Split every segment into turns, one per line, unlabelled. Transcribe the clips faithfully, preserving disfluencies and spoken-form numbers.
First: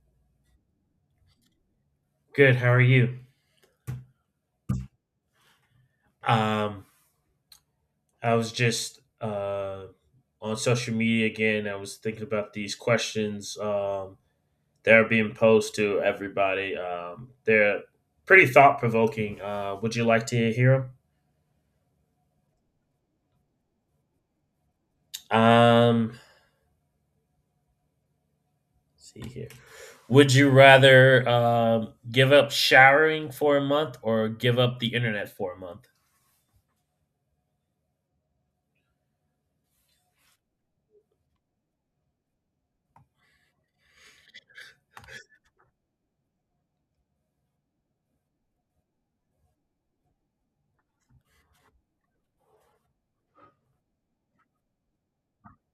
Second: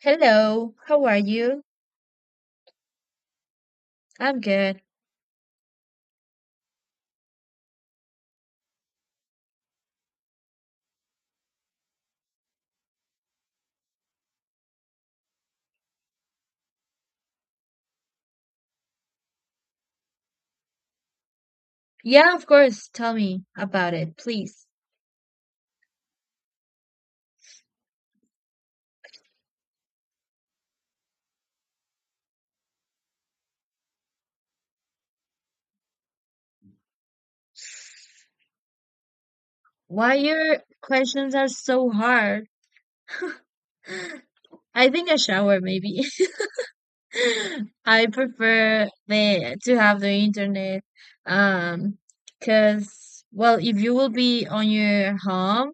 Hello, how are you?
Good. How are you?
I'm good.
Um, I was just uh, on social media again. I was thinking about these questions um, that are being posed to everybody. Um, they're pretty thought provoking. Uh, would you like to hear
Yeah, of course. Tell me about it, please.
them? Um, let's see here. Would you rather um, give up showering for a month or give up the internet for a month?
Why your questions are so hard? I think a shower, maybe. I prefer the to have the internet, um, because well, if you will be on your home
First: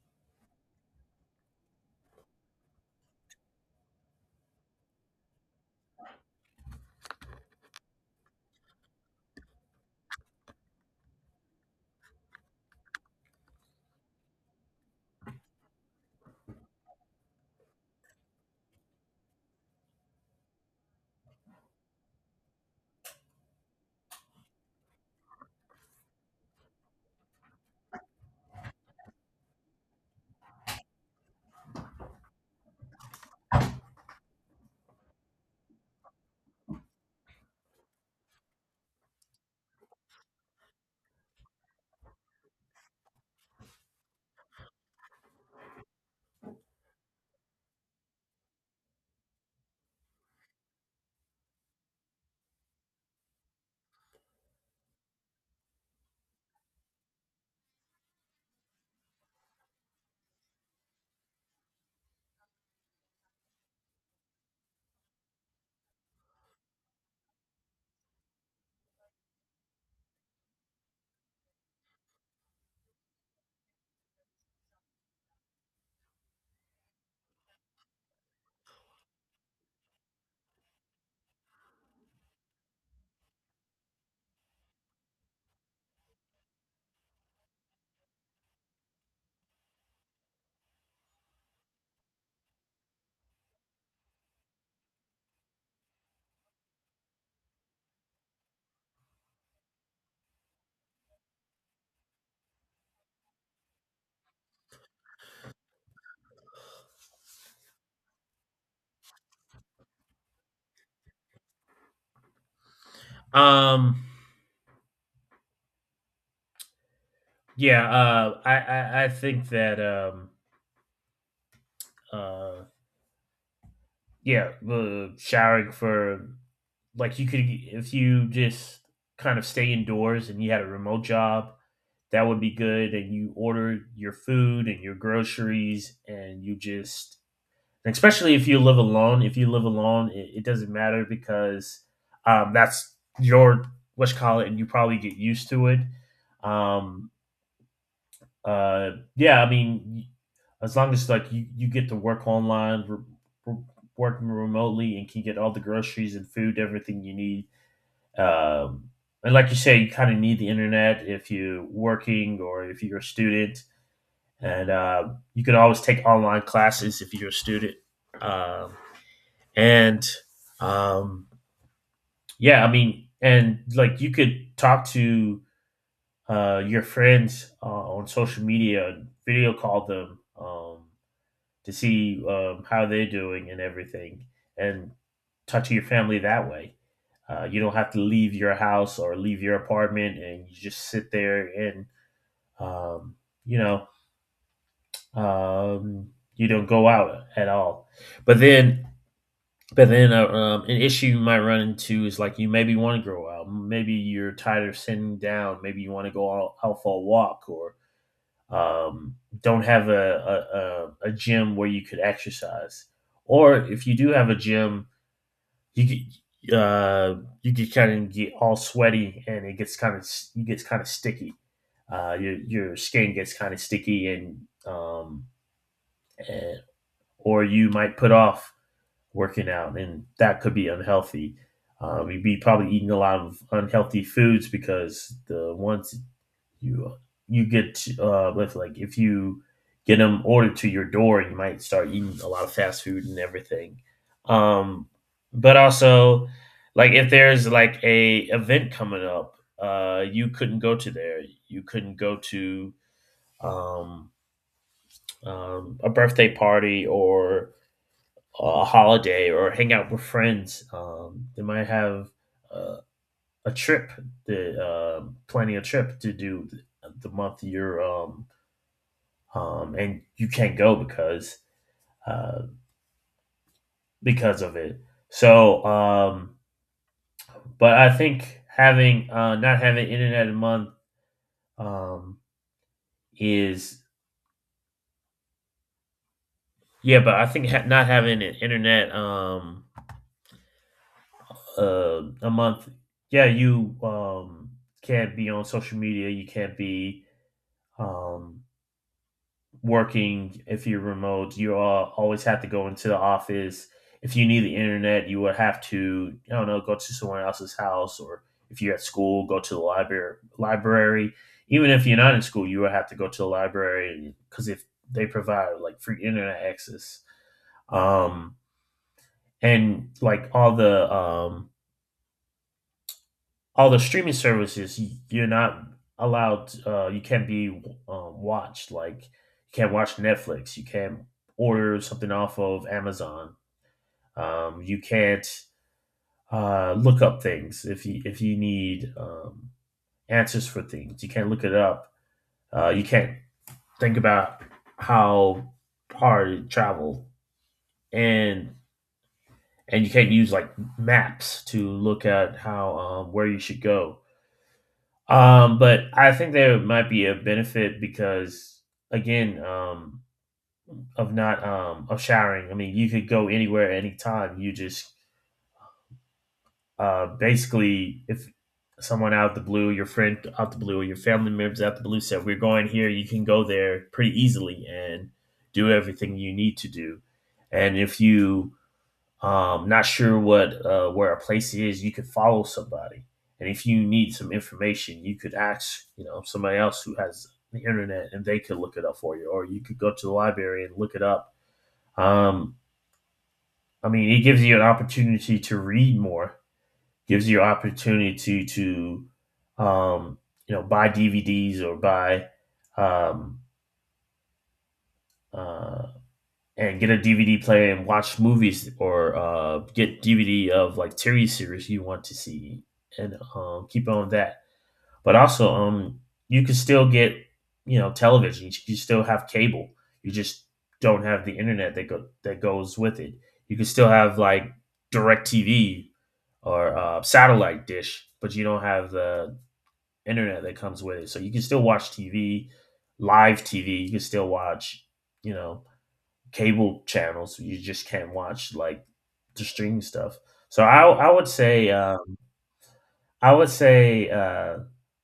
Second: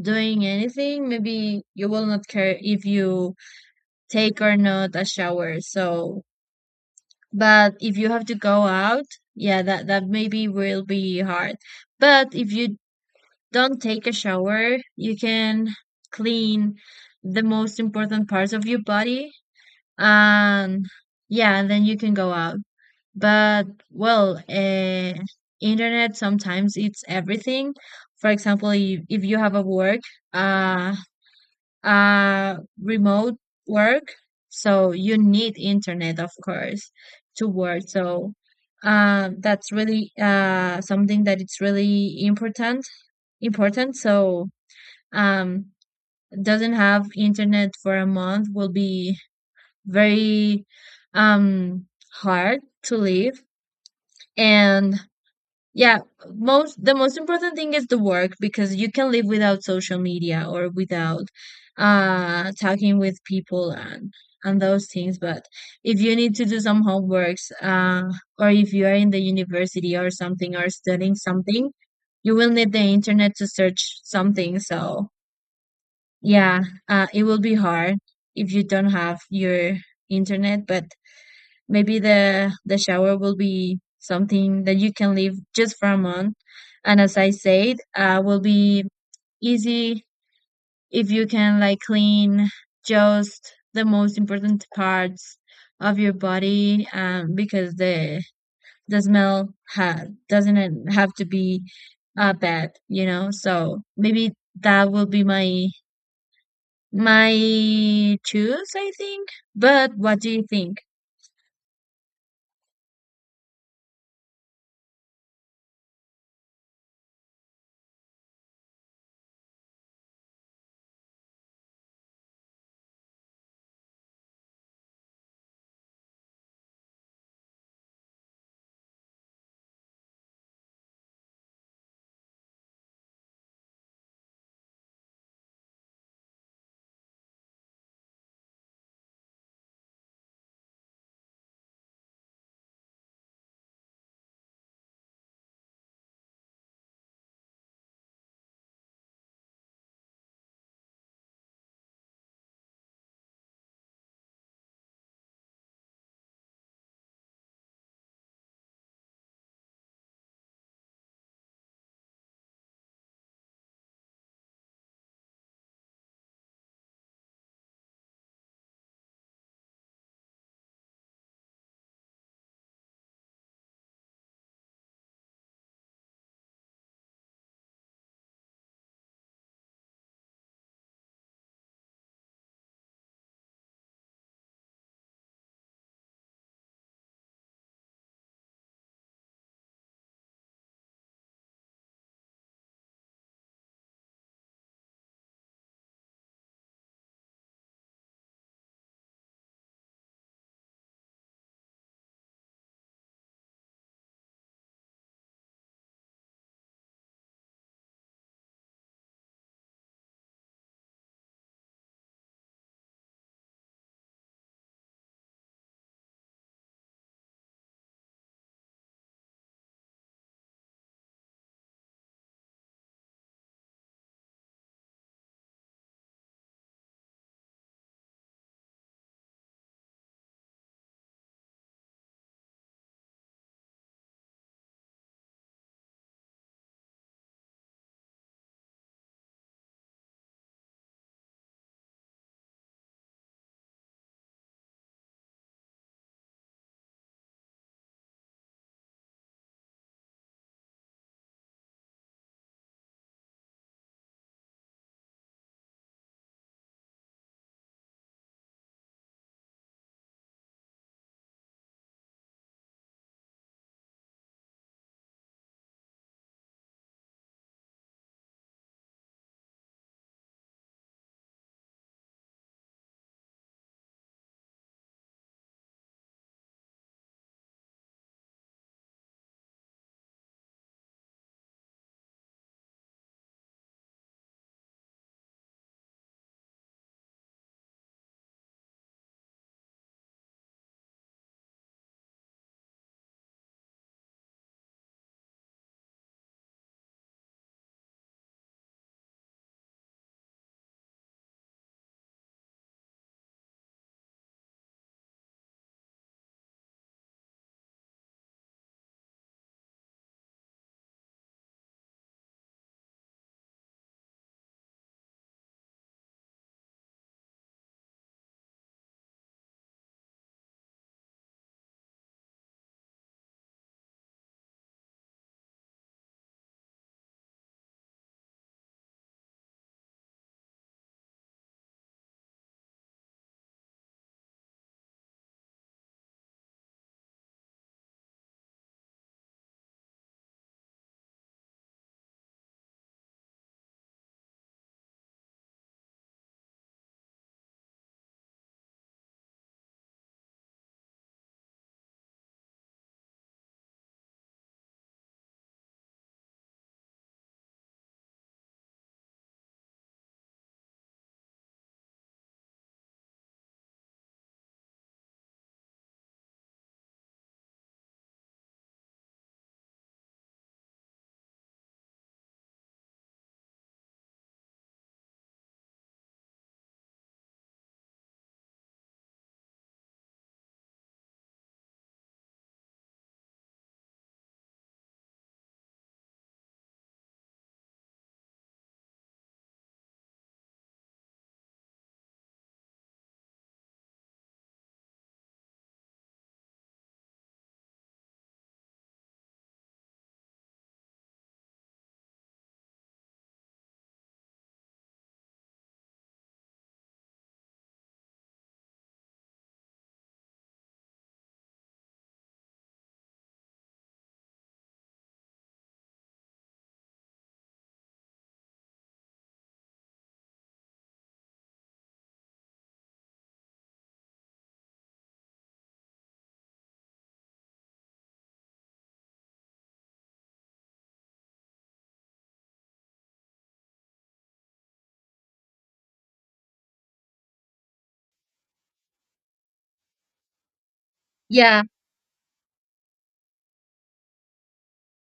doing anything, maybe you will not care if you take or not a shower. So. But if you have to go out, yeah, that that maybe will be hard. But if you don't take a shower, you can clean the most important parts of your body, and yeah, and then you can go out. But well, uh, internet sometimes it's everything. For example, if, if you have a work, uh uh, remote work. So you need internet, of course, to work. So um, that's really uh, something that it's really important. Important. So um, doesn't have internet for a month will be very um, hard to live. And yeah, most the most important thing is the work because you can live without social media or without uh talking with people and and those things. But if you need to do some homeworks, uh, or if you are in the university or something or studying something, you will need the internet to search something. So yeah, uh, it will be hard if you don't have your internet, but maybe the the shower will be something that you can leave just for a month. And as I said, uh, will be easy if you can like clean just the most important parts of your body, um, because the the smell ha- doesn't have to be uh, bad, you know. So maybe that will be my my choose, I think. But what do you think?
Um, yeah, uh, I, I I think that um, uh, yeah, uh, showering for, like, you could, if you just kind of stay indoors and you had a remote job, that would be good, and you order your food and your groceries, and you just, especially if you live alone, if you live alone it, it doesn't matter because um, that's your what's call it, and you probably get used to it. Um, uh, yeah i mean, as long as, like, you, you get to work online, re- re- working remotely, and can get all the groceries and food, everything you need. um, and like you say, you kind of need the internet if you're working or if you're a student. And uh, you can always take online classes if you're a student. Um, and um, yeah, I mean, and like you could talk to uh, your friends uh, on social media, video call them, um, to see um, how they're doing and everything, and touch your family that way. Uh, you don't have to leave your house or leave your apartment, and you just sit there and um, you know um, you don't go out at all. But then, but then uh, um, an issue you might run into is, like, you maybe want to grow out, maybe you're tired of sitting down, maybe you want to go out, out for a walk, or um, don't have a, a, a, gym where you could exercise, or if you do have a gym, you could, uh, you could kind of get all sweaty and it gets kind of, you gets kind of sticky. Uh, your your skin gets kind of sticky, and, um, and or you might put off working out, and that could be unhealthy. Um, you'd be probably eating a lot of unhealthy foods, because the ones you, you get uh with, like, if you get them ordered to your door, you might start eating a lot of fast food and everything. um but also, like, if there's like a event coming up, uh you couldn't go to there, you couldn't go to um, um a birthday party or a holiday or hang out with friends. Um they might have uh, a trip, the uh, planning a trip to do the month you're um um, and you can't go because uh, because of it. So, um, but I think having uh, not having internet a month um, is, yeah, but I think ha- not having an internet um, uh, a month, yeah, you um, can't be on social media, you can't be um, working. If you're remote, you all always have to go into the office. If you need the internet, you would have to, I don't know, go to someone else's house, or if you're at school, go to the library library. Even if you're not in school, you would have to go to the library because if they provide like free internet access. um and like all the um all the streaming services, y- you're not allowed. Uh, you can't be um, watched. Like, you can't watch Netflix. You can't order something off of Amazon. Um, you can't uh, look up things if you, if you need um, answers for things. You can't look it up. Uh, you can't think about how hard it traveled, and and you can't use, like, maps to look at how, um, where you should go. Um, but I think there might be a benefit because, again, um, of not, um of showering. I mean, you could go anywhere anytime. You just uh basically, if someone out the blue, your friend out the blue, or your family members out the blue said, we're going here, you can go there pretty easily and do everything you need to do. And if you um, not sure what, uh, where a place is, you could follow somebody, and if you need some information, you could ask, you know, somebody else who has the internet, and they could look it up for you, or you could go to the library and look it up. Um, I mean, it gives you an opportunity to read more, gives you an opportunity to um, you know, buy D V Ds or buy um, uh, and get a D V D player and watch movies, or uh, get D V D of like T V series you want to see and um, keep on that. But also, um, you can still get, you know, television. You still have cable. You just don't have the internet that go that goes with it. You can still have like DirecTV or uh, satellite dish, but you don't have the internet that comes with it. So you can still watch T V, live T V. You can still watch, you know, cable channels. You just can't watch like the streaming stuff. So I I would
Yeah,
say um, I would say uh,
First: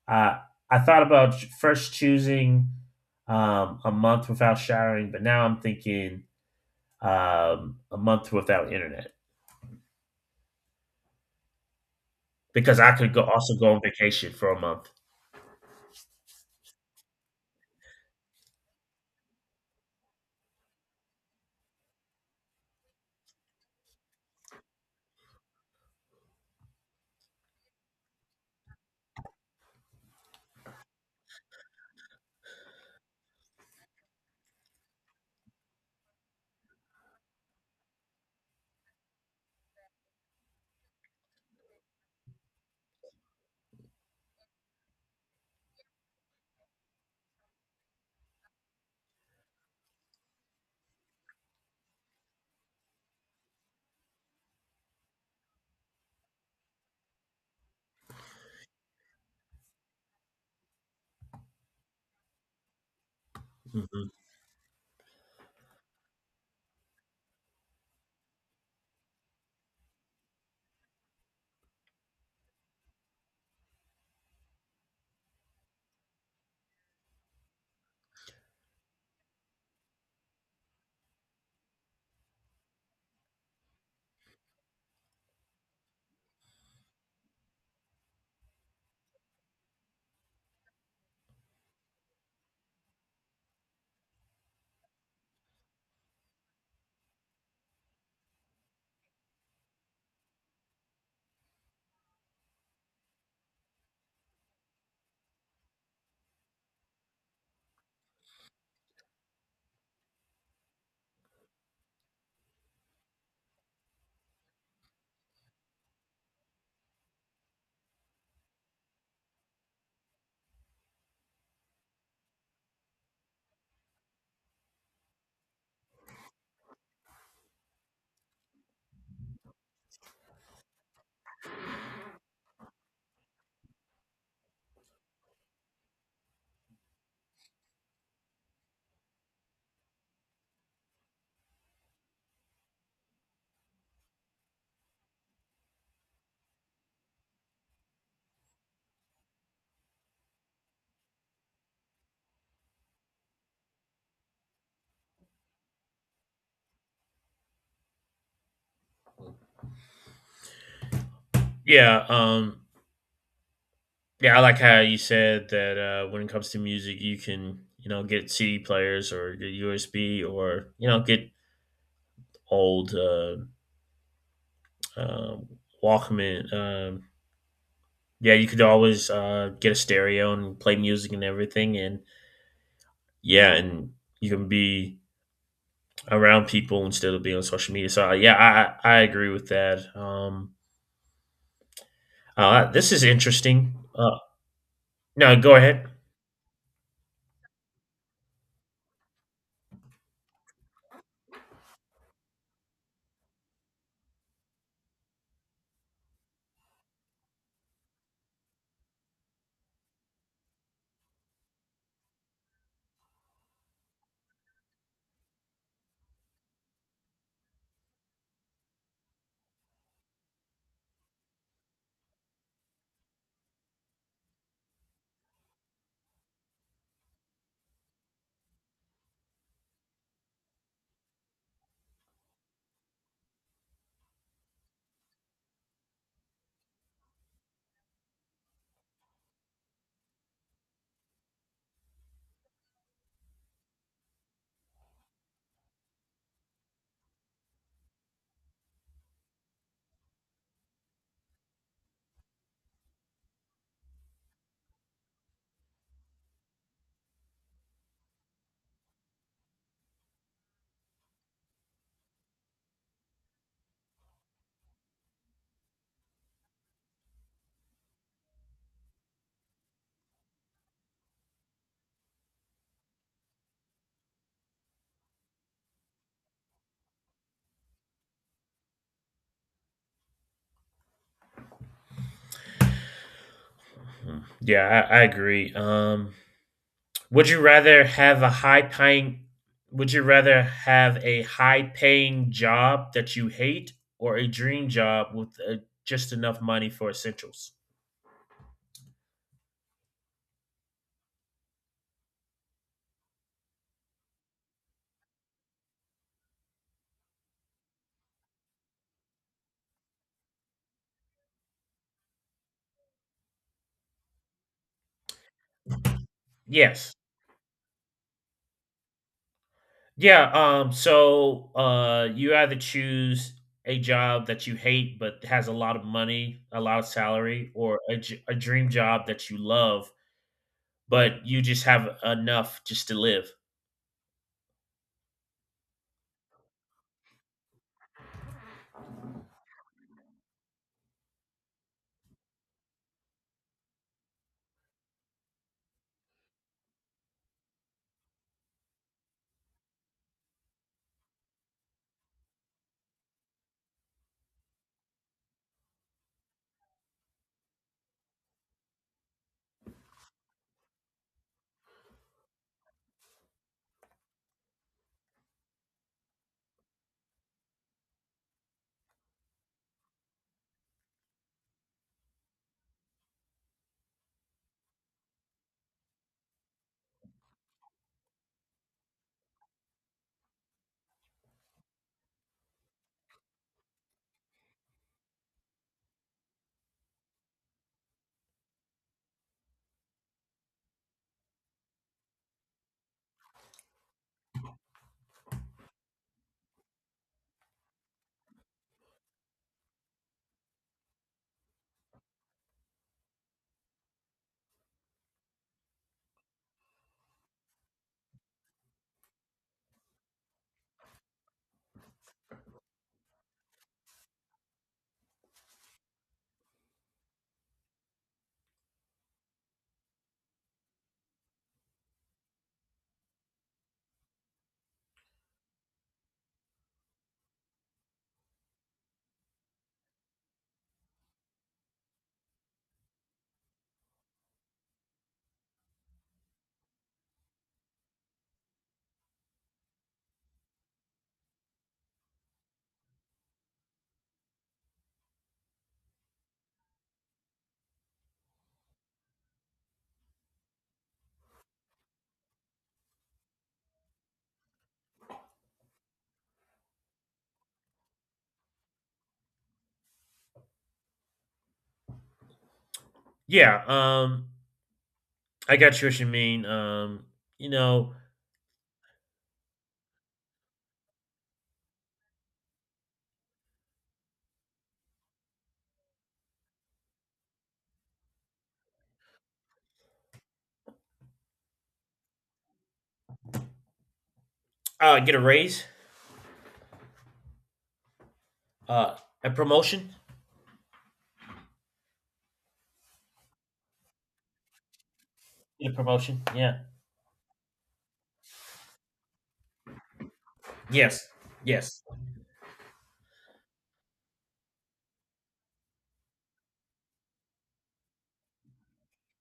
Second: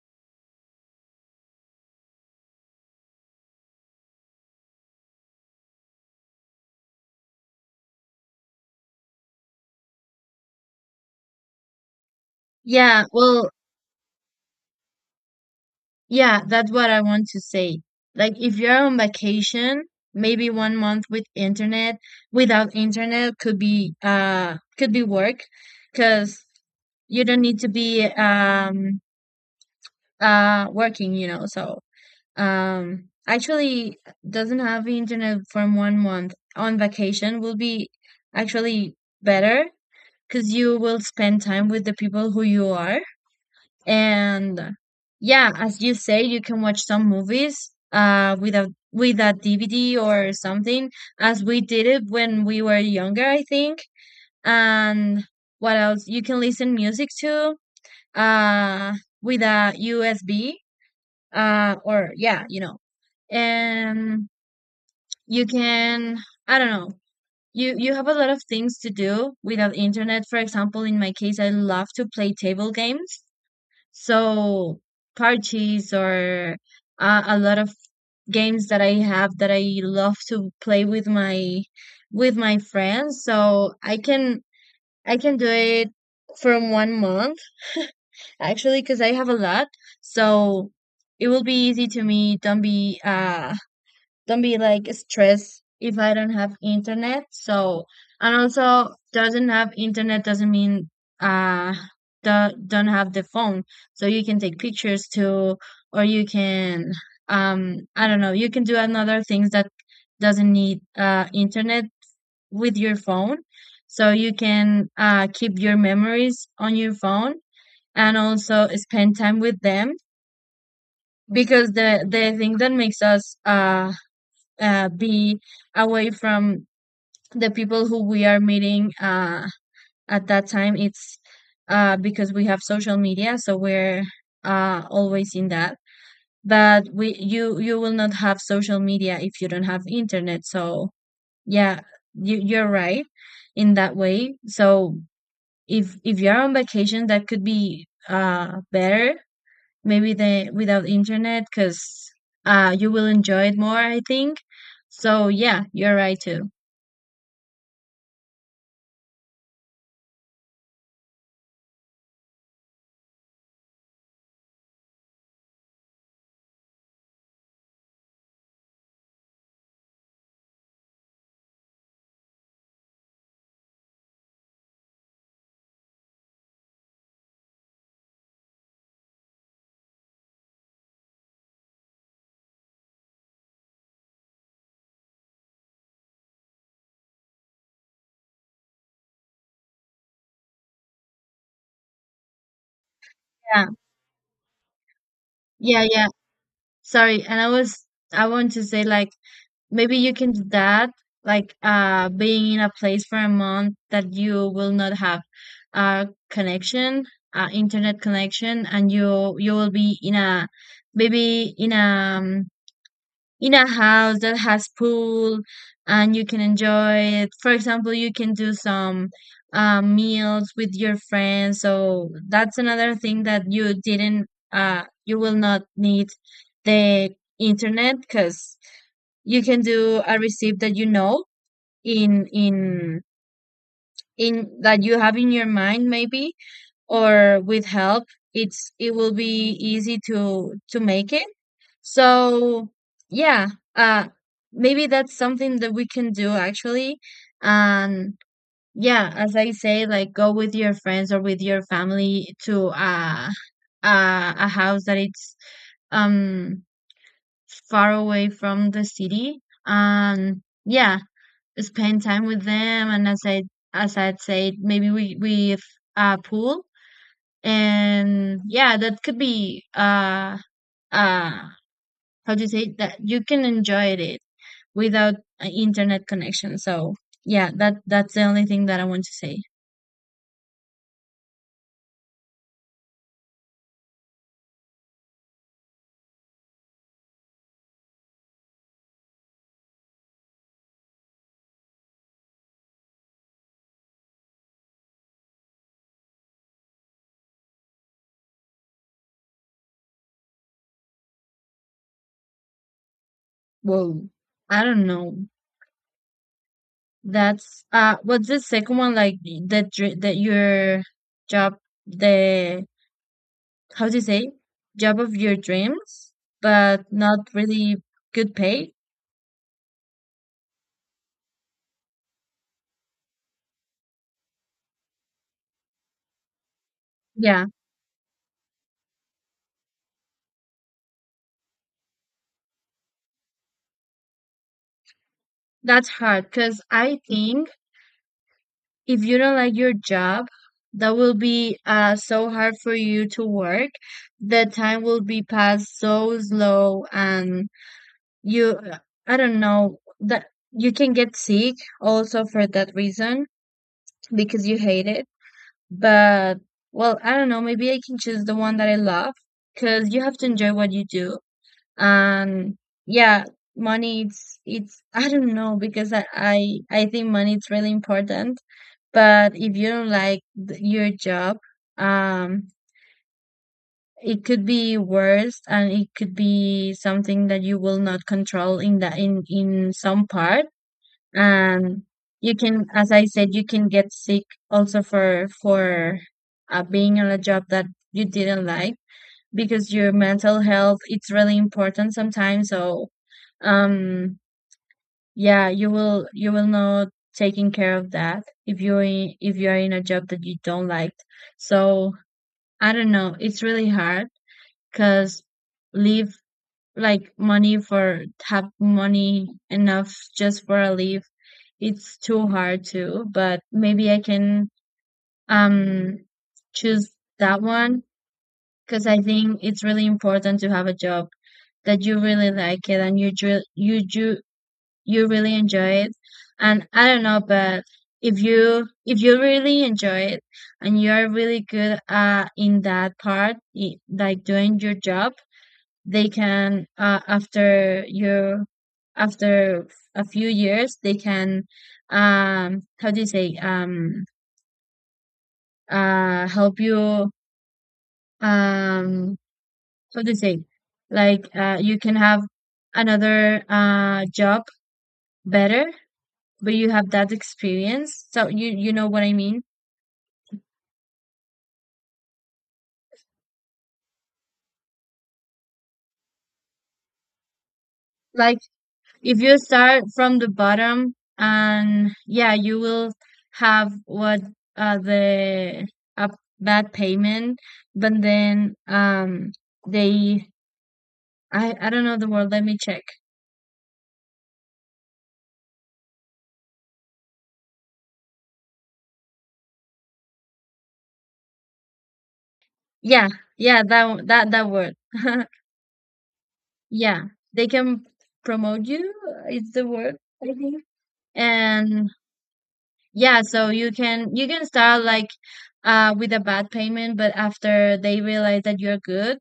I I thought about first choosing um, a month without showering, but now I'm thinking um, a month without internet because I
yeah.
could go,
Well,
also go on vacation for a month.
yeah, that's what I want to say. Like if you're on vacation, maybe one month with internet, without internet could be uh could be work because you don't need to be um uh working, you know. So, um actually doesn't have internet for one month on vacation will be actually better because you will spend time with the people who you are, and yeah, as you say, you can watch some movies uh with a with a D V D or something, as we did it when we were younger, I think. And what else? You can listen music too uh with a U S B uh or yeah, you know.
Hmm.
And you can I don't know. You you have a lot of things to do without internet. For example, in my case, I love to play table games, so parties or uh, a lot of games that I have that I love to play with my with my friends. So I can I can do it from one month actually because I have a lot. So it will be easy to me. Don't be uh don't be like stressed if I don't have internet. So, and also doesn't have internet doesn't mean uh do, don't have the phone. So you can take pictures too, or you can um I don't know, you can do another things that doesn't need uh internet with your phone. So you can uh keep your memories on your phone and also spend time with them, because the the thing that makes us uh uh, be away from the people who we are meeting uh, at that time. It's uh, because we have social media, so we're uh, always in that. But we you you will not have social media if you don't have internet. So yeah, you you're right in that way. So if if you're on vacation, that could be uh, better, maybe the without internet, because uh, you will enjoy it more, I think. So yeah, you're right too.
Yeah, um, yeah, I like how you said that, uh, when it comes to music, you can, you know, get C D players or get U S B or, you know, get old uh, um, Walkman. Um, yeah, you could always uh, get a stereo and play music and everything, and yeah, and you can be around people instead of being on social media. So uh, yeah, I I I agree with that. Um, uh, this is
Yeah,
interesting. Uh, no, go ahead.
yeah, yeah. Sorry. And I was, I want to say, like, maybe you can do that, like, uh, being in a place for a month that you will not have a connection, uh, internet connection, and you you will be in a maybe in a um, in a house that has pool and you can enjoy it. For example, you can do some uh, meals with your friends. So that's another thing that you didn't, uh, you will not need the internet, because you can do a recipe that you know in in in that you have in your mind, maybe, or with help it's it will be easy to to make it, so, yeah, uh, maybe that's something that we can do actually. And yeah, as I say, like, go with your friends or with your family to uh, uh, a house that it's um far away from the city. And yeah, spend time with them. And as I as I'd say, maybe we we uh pool. And yeah, that could be uh uh how do you say, that you can enjoy it without an internet connection. So yeah, that that's the only thing that I want to say.
Hmm. Yeah, I, I agree. Um, would you rather have a high paying would you rather have a high paying job that you hate, or a dream job with uh just enough money for essentials?
Whoa, I don't know. That's uh, what's the second one like, that dr- that your job the how do you say, job of your dreams, but
Yes.
not really good pay.
Yeah, um, so, uh, you either choose a job that you hate but has a lot of money, a lot of
Yeah,
salary, or a j a dream job that you love, but you just have enough just to live.
that's hard because I think if you don't like your job, that will be uh, so hard for you to work. The time will be passed so slow, and you, I don't know, that you can get sick also for that reason because you hate it. But well, I don't know, maybe I can choose the one that I love because you have to enjoy what you do, and yeah, money, it's it's I don't know, because i i, I think money is really important, but if you don't like th- your job, um it could be worse, and it could be something that you will not control in the in in some part. And you can, as i said, you can get sick also for for uh, being on a job that you didn't like, because your mental health it's really important sometimes, so um yeah, you will you will not taking care of that if you're in, if you're in a job that you don't like. So i don't know, it's really hard, because leave, like, money for have money enough just for a leave, it's too hard too. But maybe i can um choose that one, because i think it's really important to have a job that you really like it and you dr- you you you really enjoy it. And I don't know, but if you if you really enjoy it, and you are really good uh in that part, i- like doing your job, they can uh after your after a few years they can um how do you say, um uh help you, um how do you say, like, uh you can have another uh job, better, but you have that experience, so you you know what i mean,
Yeah, um, I got you what you mean, um, you know,
like, if you start from the bottom, and yeah, you will have what, uh the, a, bad payment, but then, um they, i i don't know the word, let me check.
uh, get a raise, uh, a promotion.
Yeah, yeah that one- that that word.
Get a promotion. Yeah.
Yeah, they can promote you is the word, I think.
Yes. Yes.
And yeah, so you can you can start like uh with a bad payment, but after they realize that you're good,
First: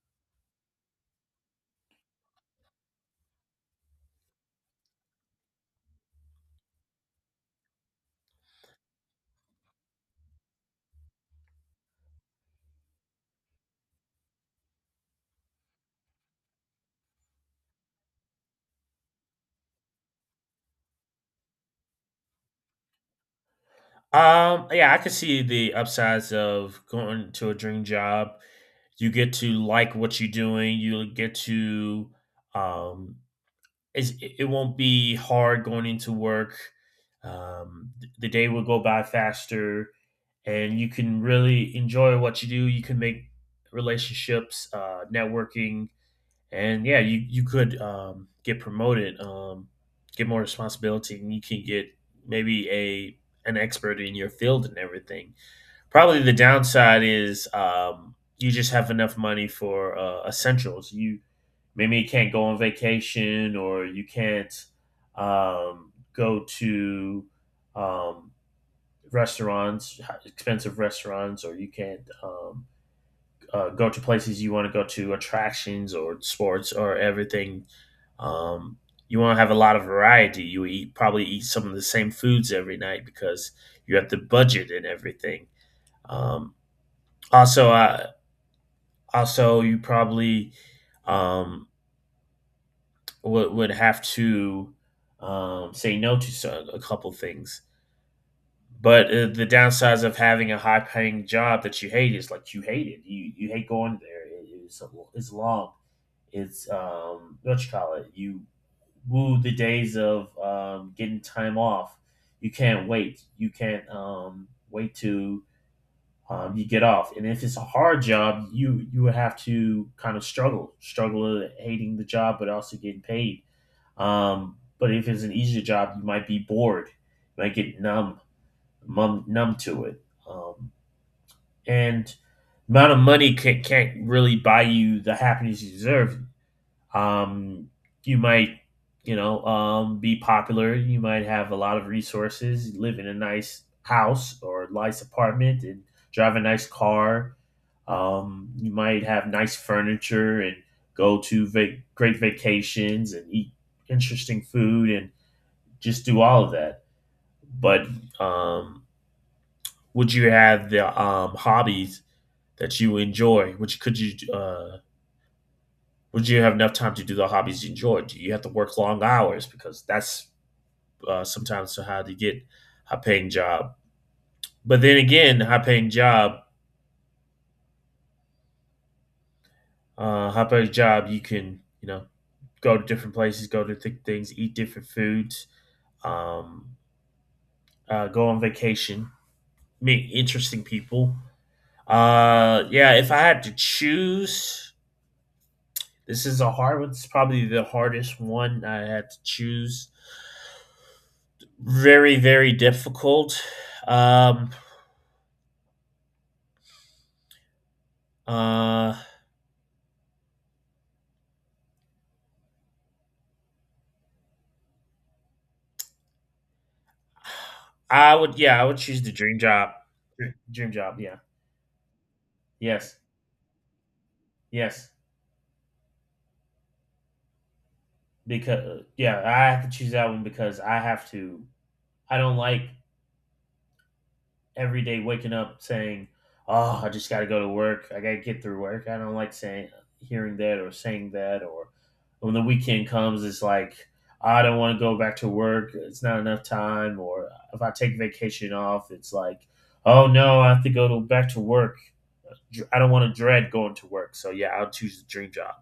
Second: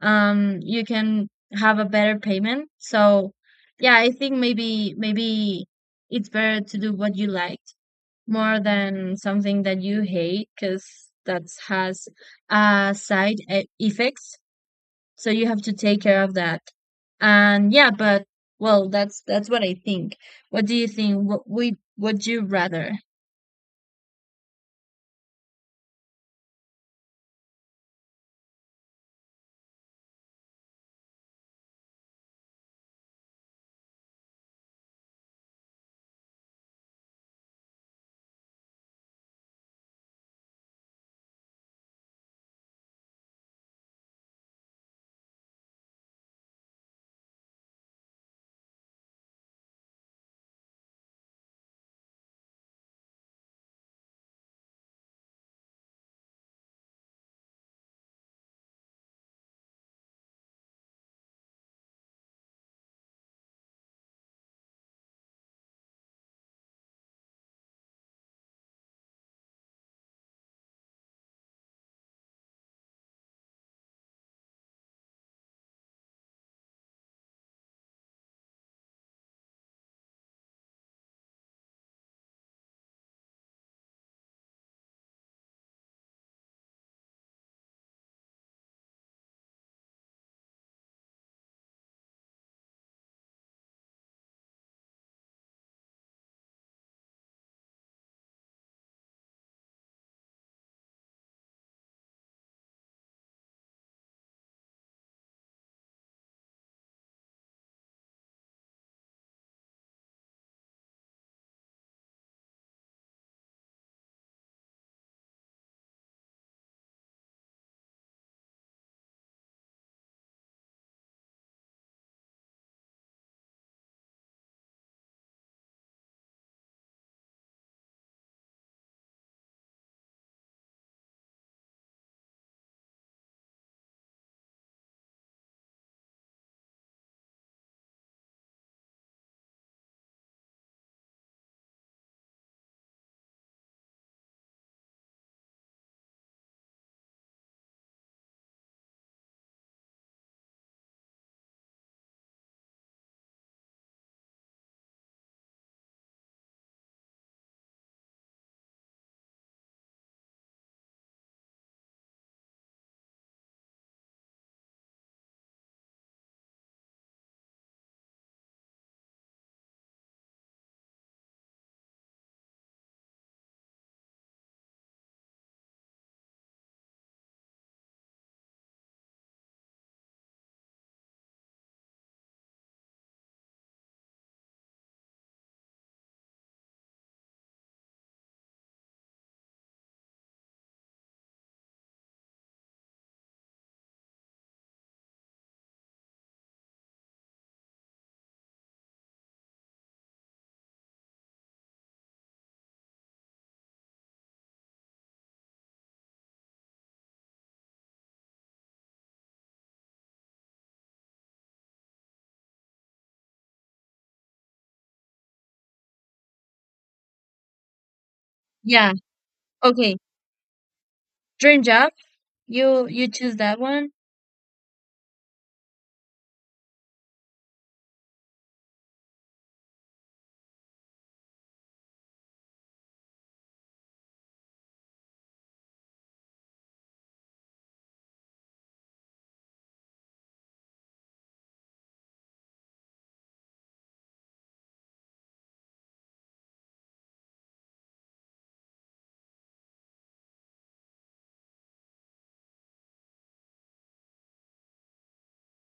um you can have a better payment. So yeah, I think maybe, maybe it's better to do what you like more than something that you hate, because that has uh side e- effects. So you have to take care of that. And yeah, but well, that's that's what I think. What do you think? What we would you rather?
Um. Yeah, I can see the upsides of going to a dream job. You get to like what you're doing. You get to. Um. It's, it won't be hard going into work. Um. The day will go by faster, and you can really enjoy what you do. You can make relationships, uh, networking, and yeah, you you could um, get promoted, um, get more responsibility, and you can get maybe a an expert in your field and everything. Probably the downside is, um, you just have enough money for uh, essentials. You, maybe you can't go on vacation, or you can't um, go to um, restaurants, expensive restaurants, or you can't. Um, uh, go to places you want to go to, attractions or sports or everything. Um, you want to have a lot of variety. You eat, probably eat some of the same foods every night because you have to budget and everything. Um, Also, uh, also you probably um, would would have to um, say no to so- a couple things. But uh, the downsides of having a high paying job that you hate is, like, you hate it. You you hate going there. It, it's a- it's long. It's, um, what you call it. You woo the days of um, getting time off. You can't wait. You can't um, wait to um, you get off. And if it's a hard job, you you would have to kind of struggle, struggle at hating the job, but also getting paid. Um, but if it's an easier job, you might be bored, you might get numb, numb, numb to it. Um, and Amount of money can, can't really buy you the happiness you deserve. Um, you might, you know, um, be popular. You might have a lot of resources, live in a nice house or nice apartment, and drive a nice car. Um, you might have nice furniture and go to vac great vacations and eat interesting food and just do all of that. But um, would you have the um, hobbies that you enjoy? Which could you uh, would you have enough time to do the hobbies you enjoy? Do you have to work long hours because that's uh, sometimes how to get high paying job. But then again, high paying job, uh, high paying job, you can, you know, go to different places, go to th- things, eat different foods, um, uh, go on vacation, meet interesting people. Uh, yeah, if I had to choose this is a hard one. It's probably the hardest one I had to choose. Very, very difficult. Um, uh, I would, yeah, I would
Yeah,
choose the dream job.
okay,
Dream job, yeah,
dream job. You
yes,
you choose that one?
yes, because yeah, I have to choose that one because I have to. I don't like every day waking up saying, "Oh, I just got to go to work. I got to get through work." I don't like saying hearing that or saying that or when the weekend comes it's like I don't want to go back to work. It's not enough time, or if I take vacation off, it's like, "Oh no, I have to go to, back to work. Dr- I don't want to dread going to work." So yeah, I'll choose the dream job.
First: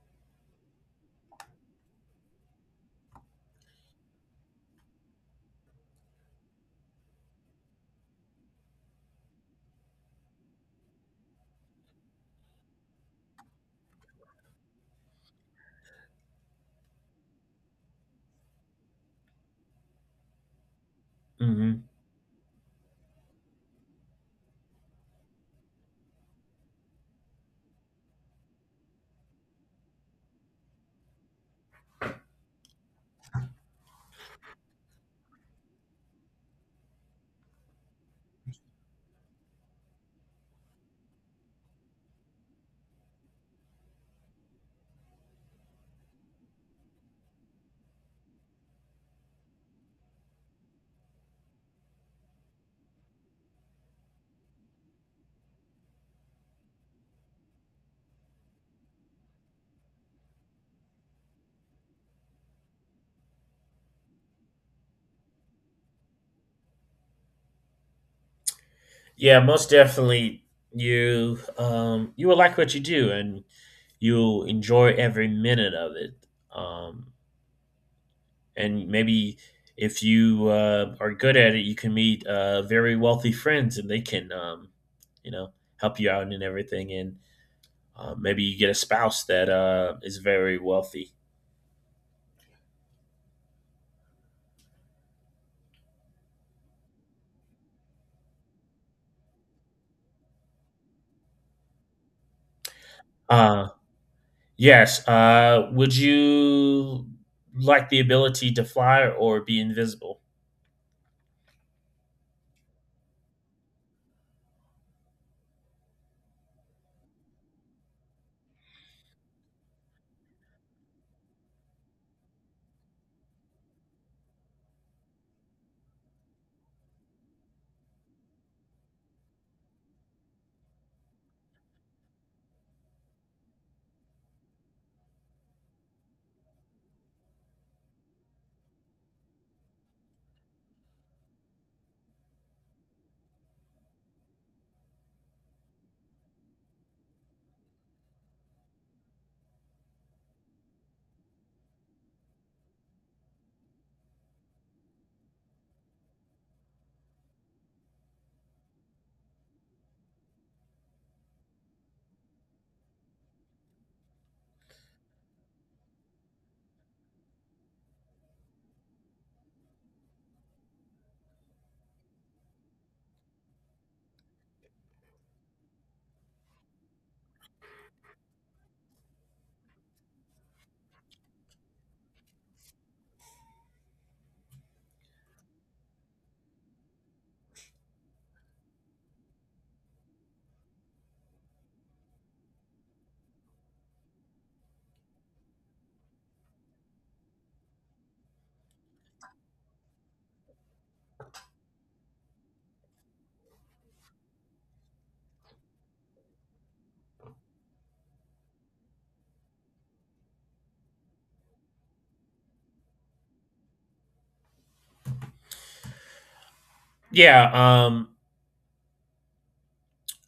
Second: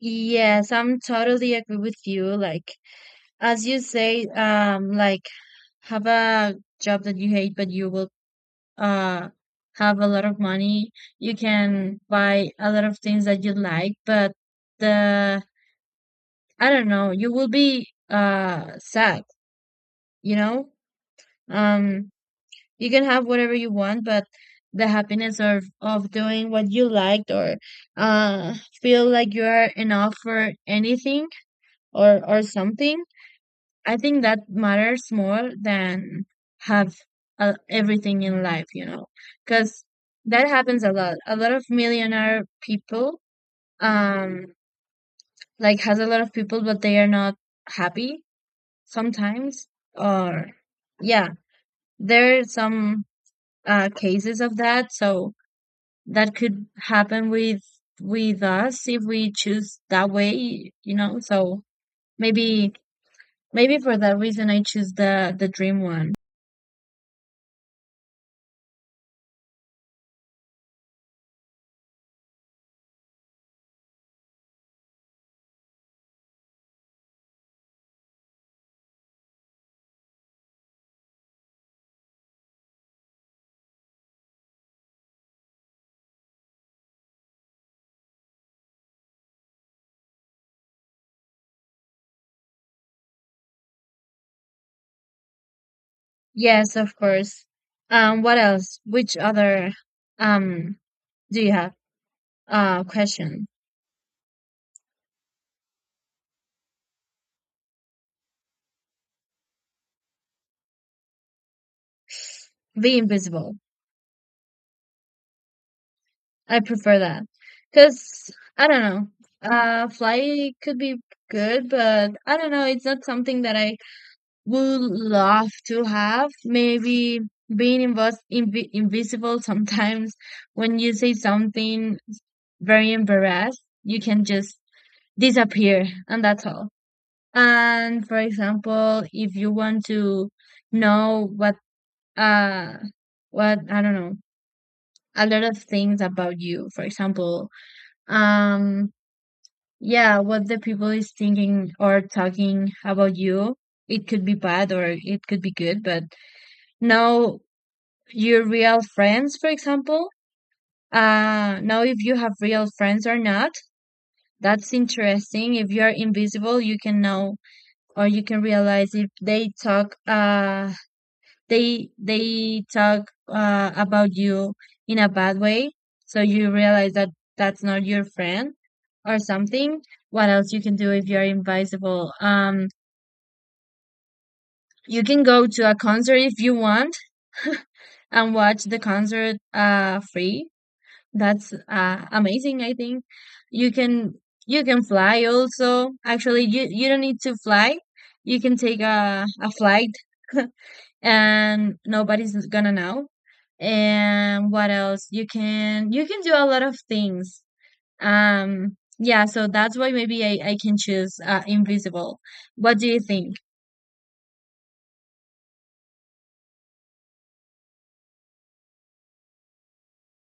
Yes, I'm totally agree with you. Like, as you say, um, like, have a job that you hate, but you will uh have a lot of money. You can buy a lot of things that you like, but the, I don't know, you will be uh sad, you know?
Hmm.
Um, you can have whatever you want, but the happiness of of doing what you liked, or uh feel like you are enough for anything, or or something, I think that matters more than have uh, everything in life, you know, because that happens a lot, a lot of millionaire people, um like, has a lot of people but they are not happy sometimes, or yeah, there are some uh cases of that, so that could happen with with us if we choose that way, you know? So maybe, maybe for that reason I choose the the dream one.
Yeah, most definitely you um you will like what you do and you'll enjoy every minute of it. Um, and maybe if you uh, are good at it, you can meet uh, very wealthy friends, and they can, um, you know, help you out and everything. And uh, maybe you get a spouse that uh, is very wealthy.
Yes, of course. Um, what else? Which other um do you have? Uh, question.
Uh, yes. Uh, would you like the ability to fly or be invisible?
Be invisible. I prefer that, cause I don't know. Uh, fly could be good, but I don't know, it's not something that I would love to have, maybe. Being invas inv invisible sometimes, when you say something very embarrassed you can just disappear and that's all. And, for example, if you want to know what, uh what, I don't know, a lot of things about you, for example, um yeah, what the people is thinking or talking about you, it could be bad or it could be good, but now your real friends, for example. Uh, now, if you have real friends or not, that's interesting. If you are invisible, you can know, or you can realize if they talk. Uh, they they talk uh, about you in a bad way, so you realize that that's not your friend, or something. What else you can do if you're invisible? Um, you can go to a concert if you want and watch the concert uh free. That's uh, amazing, I think. You can you can fly also. Actually, you you don't need to fly. You can take a a flight and nobody's gonna know. And what else? You can you can do a lot of things. Um, yeah, so that's why maybe I I can choose, uh, invisible. What do you think?
Yeah. Um.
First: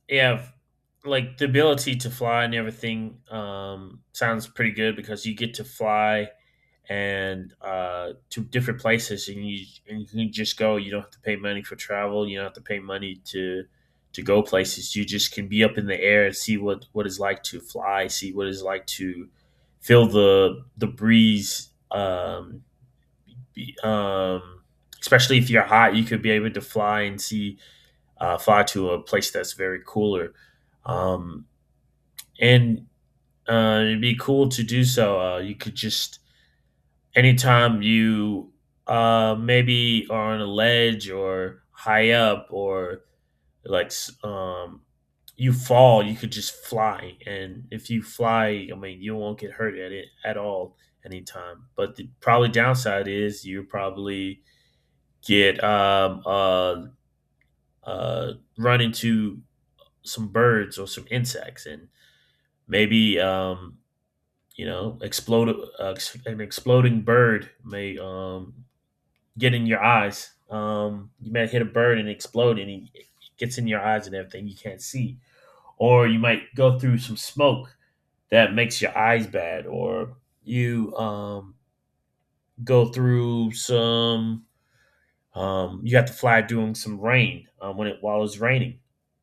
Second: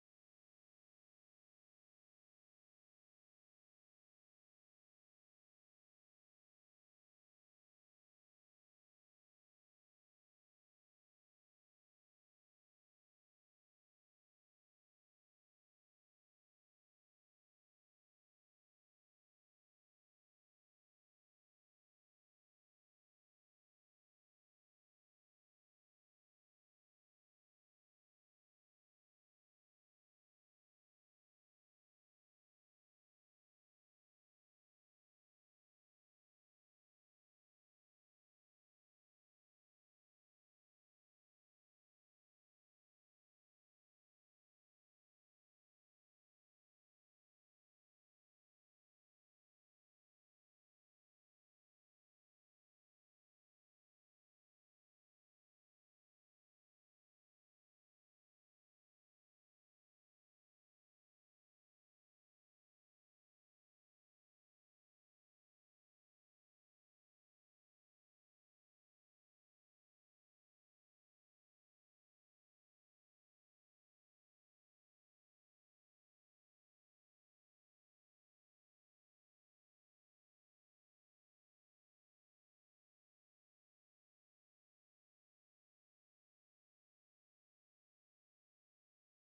Yeah. f- Like the ability to fly and everything um, sounds pretty good because you get to fly and uh, to different places, and you and you can just go. You don't have to pay money for travel. You don't have to pay money to to go places. You just can be up in the air and see what what it's like to fly. See what it's like to feel the the breeze. Um, be, um, especially if you're hot, you could be able to fly and see uh, fly to a place that's very cooler. Um, and uh, it'd be cool to do so. Uh, you could just anytime you uh maybe are on a ledge or high up or like s- um you fall, you could just fly, and if you fly, I mean, you won't get hurt at it at all anytime. But the probably downside is you probably get um uh uh run into some birds or some insects and maybe um you know explode. Uh, ex- an exploding bird may um get in your eyes. Um, you might hit a bird and explode, and it gets in your eyes and everything. You can't see, or you might go through some smoke that makes your eyes bad, or you um, go through some. Um, you have to fly during some rain um, when it while it's raining,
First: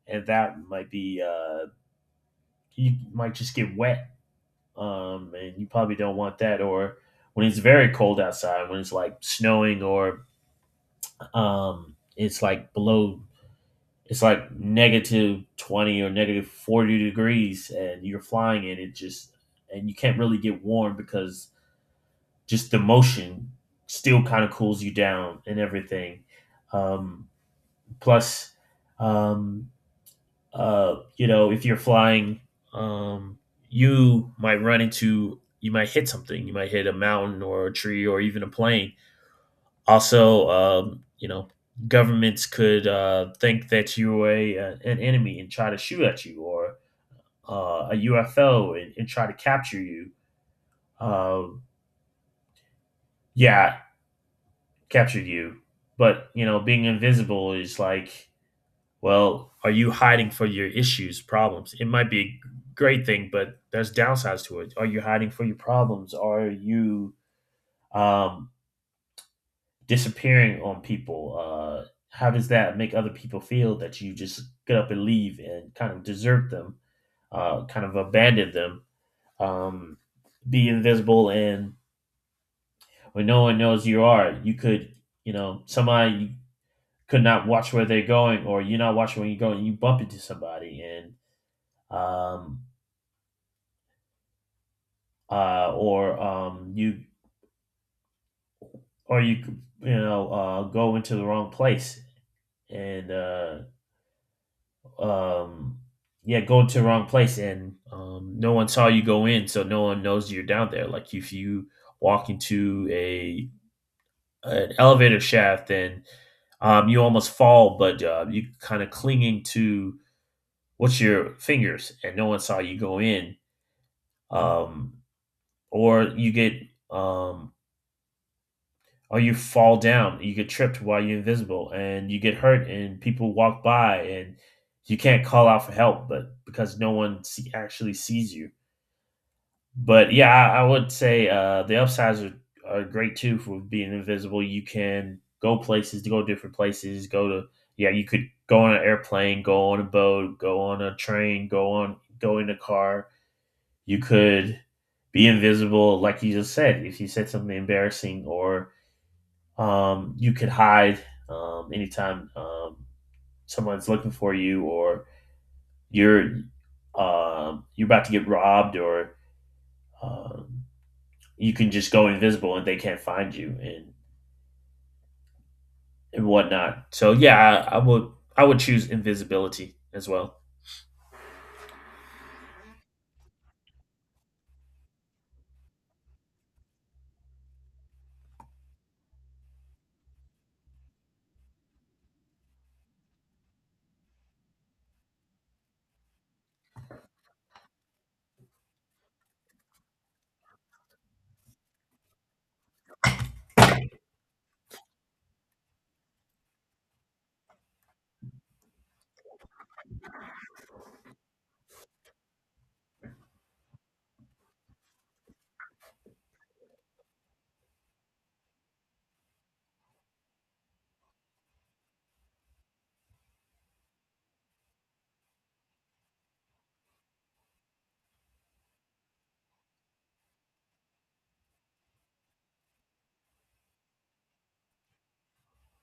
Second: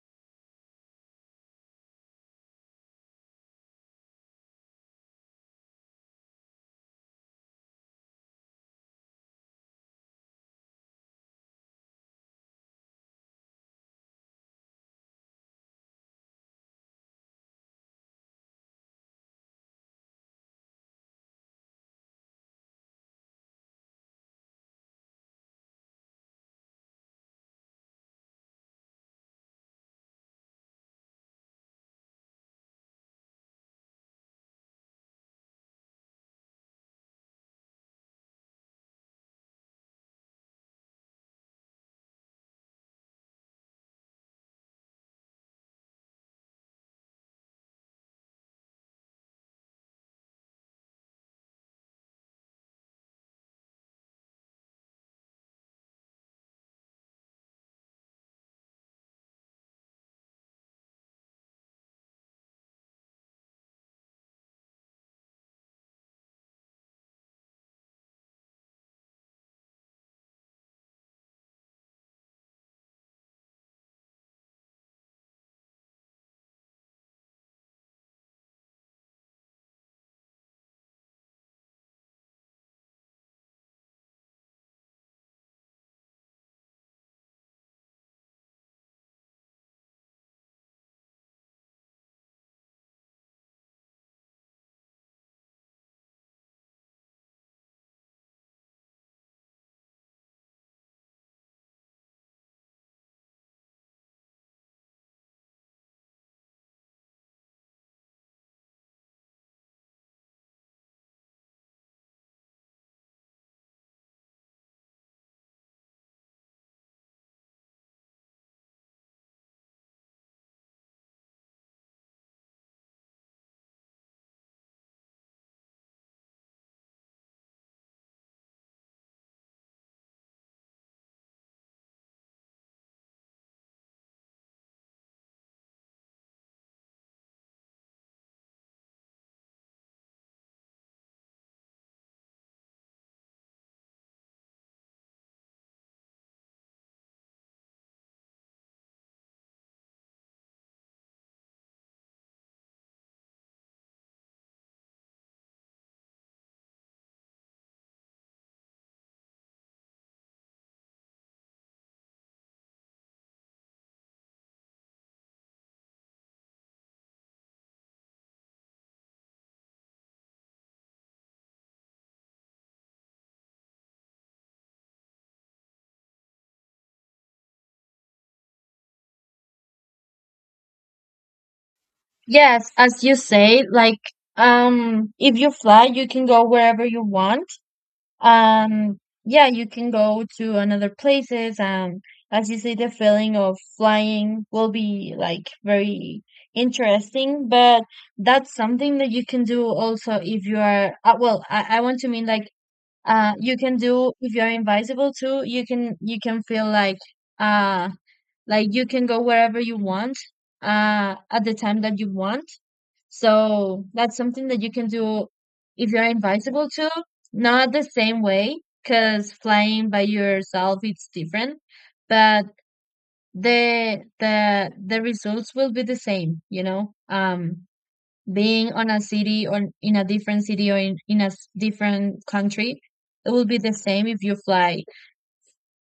and that might be uh, you might just get wet, um, and you probably don't want that. Or when it's very cold outside, when it's like snowing, or um, it's like below, it's like negative twenty or negative forty degrees and you're flying in it, just and you can't really get warm because just the motion still kind of cools you down and everything. Um, plus um, uh, you know, if you're flying, um, you might run into you might hit something, you might hit a mountain or a tree or even a plane. Also, um, you know, governments could uh, think that you're a, uh, an enemy and try to shoot at you, or uh, a U F O and, and try to capture you. Um, yeah, captured you. But you know, being invisible is like, well, are you hiding for your issues, problems? It might be a great thing, but there's downsides to it. Are you hiding for your problems? Are you um, disappearing on people? Uh, how does that make other people feel that you just get up and leave and kind of desert them, uh kind of abandon them? um be invisible, and when no one knows you are, you could, you know, somebody could not watch where they're going, or you're not watching where you're going, you bump into somebody. And um uh or um you or you, you know, uh go into the wrong place, and uh um, yeah, go to the wrong place and um, no one saw you go in, so no one knows you're down there. Like if you walk into a an elevator shaft and um, you almost fall, but uh, you kind of clinging to what's your fingers, and no one saw you go in, um, or you get um, or you fall down, you get tripped while you're invisible, and you get hurt, and people walk by, and you can't call out for help, but because no one see, actually sees you. But yeah, I, I would say uh, the upsides are, are great too for being invisible. You can go places, to go different places, go to yeah, you could go on an airplane, go on a boat, go on a train, go on go in a car. You could be invisible, like you just said, if you said something embarrassing, or um, you could hide um, anytime um, someone's looking for you, or you're um, you're about to get robbed, or um, you can just go invisible and they can't find you, and, and whatnot. So yeah, I, I would I would choose invisibility as well.
Yes, as you say, like, um if you fly, you can go wherever you want. Um, yeah, you can go to another places, and, as you say, the feeling of flying will be like very interesting, but that's something that you can do also if you are, uh, well, I, I want to mean, like, uh, you can do if you're invisible too. You can, you can feel like, uh, like you can go wherever you want, uh, at the time that you want. So that's something that you can do if you're invisible too. Not the same way, because flying by yourself it's different, but the the the results will be the same, you know. Um, being on a city, or in a different city, or in, in a s- different country, it will be the same if you fly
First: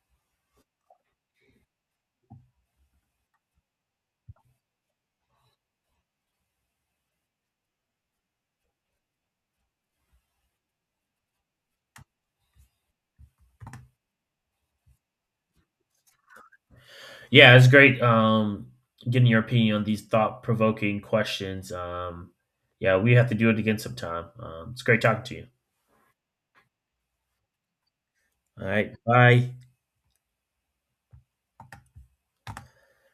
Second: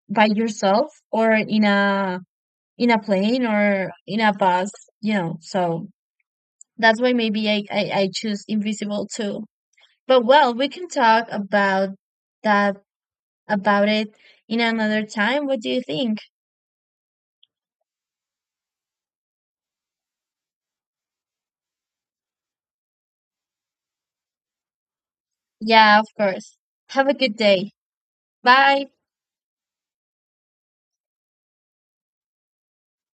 by yourself, or in a in a plane, or in a bus, you know. So that's why maybe I I, I choose invisible too. But well, we can talk about that about it in another time. What do you think?
Yeah, it's great um, getting your opinion on these thought provoking questions. Um, yeah, we have to do it again sometime. Um, it's great talking to you.
Yeah, of course. Have a good day.
All
Bye.
right, bye.